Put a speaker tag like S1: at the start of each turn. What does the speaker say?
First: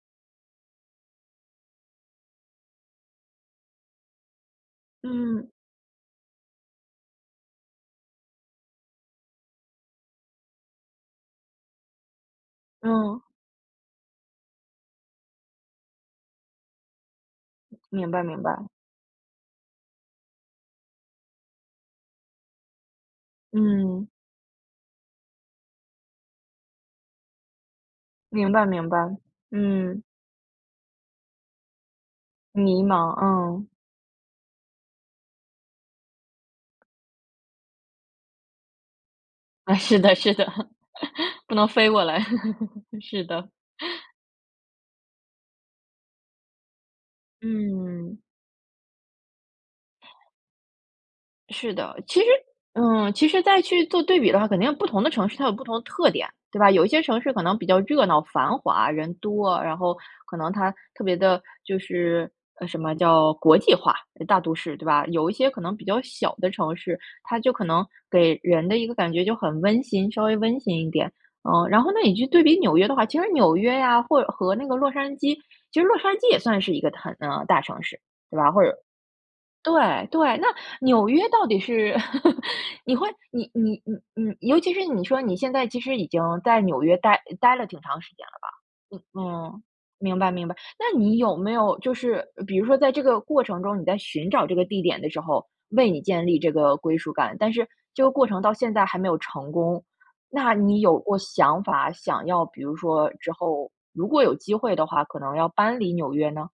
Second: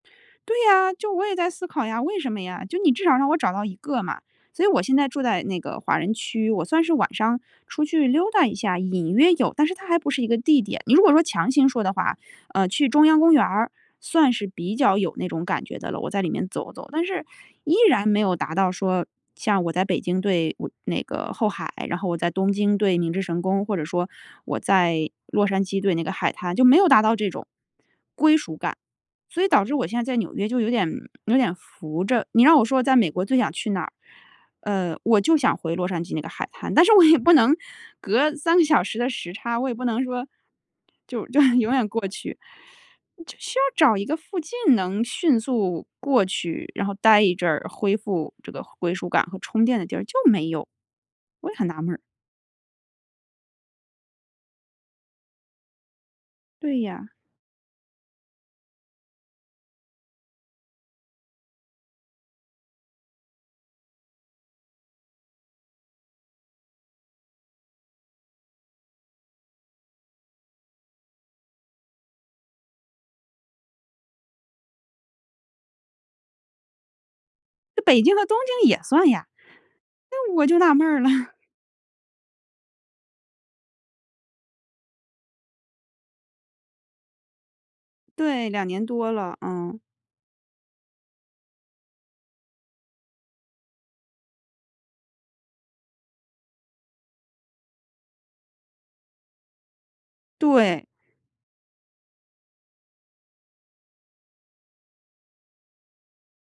S1: 对呀，就我也在思考呀，为什么呀？就你至少让我找到一个嘛。所以我现在住在
S2: 嗯。
S1: 那个华人区，我算是晚上出去溜达一下，隐约有，但是它还不是一个地点。你如果说强行说的话，呃，去中央
S2: 嗯。
S1: 公园儿算是比较有那种感觉的了，我在里面走走，但是依然
S2: 明
S1: 没
S2: 白
S1: 有
S2: 明
S1: 达
S2: 白。
S1: 到说，像我在北京对我那个后海，然后我在东京对明治神宫，或者
S2: 嗯。
S1: 说我在洛杉矶对那个海滩，就没有达到这种归属感。
S2: 明白明白。
S1: 所以导致我现
S2: 嗯。
S1: 在在纽约就有点有点浮着，你让我说
S2: 迷
S1: 在美
S2: 茫，
S1: 国最想
S2: 嗯。
S1: 去哪儿，呃，我就想回洛杉矶那个海滩，但是我也不能隔3个小时的时差，我也
S2: 哎，
S1: 不
S2: 是
S1: 能
S2: 的
S1: 说
S2: 是的，
S1: 就就
S2: 不
S1: 是
S2: 能
S1: 永远
S2: 飞过
S1: 过
S2: 来，
S1: 去，
S2: 是
S1: 就
S2: 的。
S1: 需要找一 个附近能迅速过去，然后待一阵儿，恢
S2: 嗯。
S1: 复这个归属感和充电的地儿，就没有，我也很
S2: 是
S1: 纳闷
S2: 的，
S1: 儿。
S2: 其实嗯，其实再去做对比的话，肯定不同的城市它有不同的特点，对吧？
S1: 对
S2: 有一些
S1: 呀。
S2: 城市可能比较热闹繁华人多，然后可能它特别地就是，呃，什么叫国际化大都市，对吧？有一些可能比较小的城市，它就可能给人的一个感觉就很温馨，稍微温馨一点。呃，然后呢你就对比纽约的话，其实纽约啊，或者和那个洛杉矶，其实洛杉矶也算是一个很，呃，大
S1: 这
S2: 城市，
S1: 北京和东
S2: 对吧？或
S1: 京
S2: 者
S1: 也算呀。
S2: 对
S1: 哎，
S2: 对，
S1: 我
S2: 那
S1: 就纳闷儿
S2: 纽
S1: 了。
S2: 约到底是，你会你你你，嗯，尤其是你说你现在其实已经在纽约待待了挺长时间了
S1: 对，
S2: 吧，
S1: 2年多了，
S2: 嗯。
S1: 嗯。
S2: 明白明白，那你有没有就是比如说在这个过程中，你在寻找这个地点的时候，为你建立这个归属感，但是这个过程到现在还没有成功，那你
S1: 对。
S2: 有过想法想要比如说之后，如果有机会的话，可能要搬离纽约呢？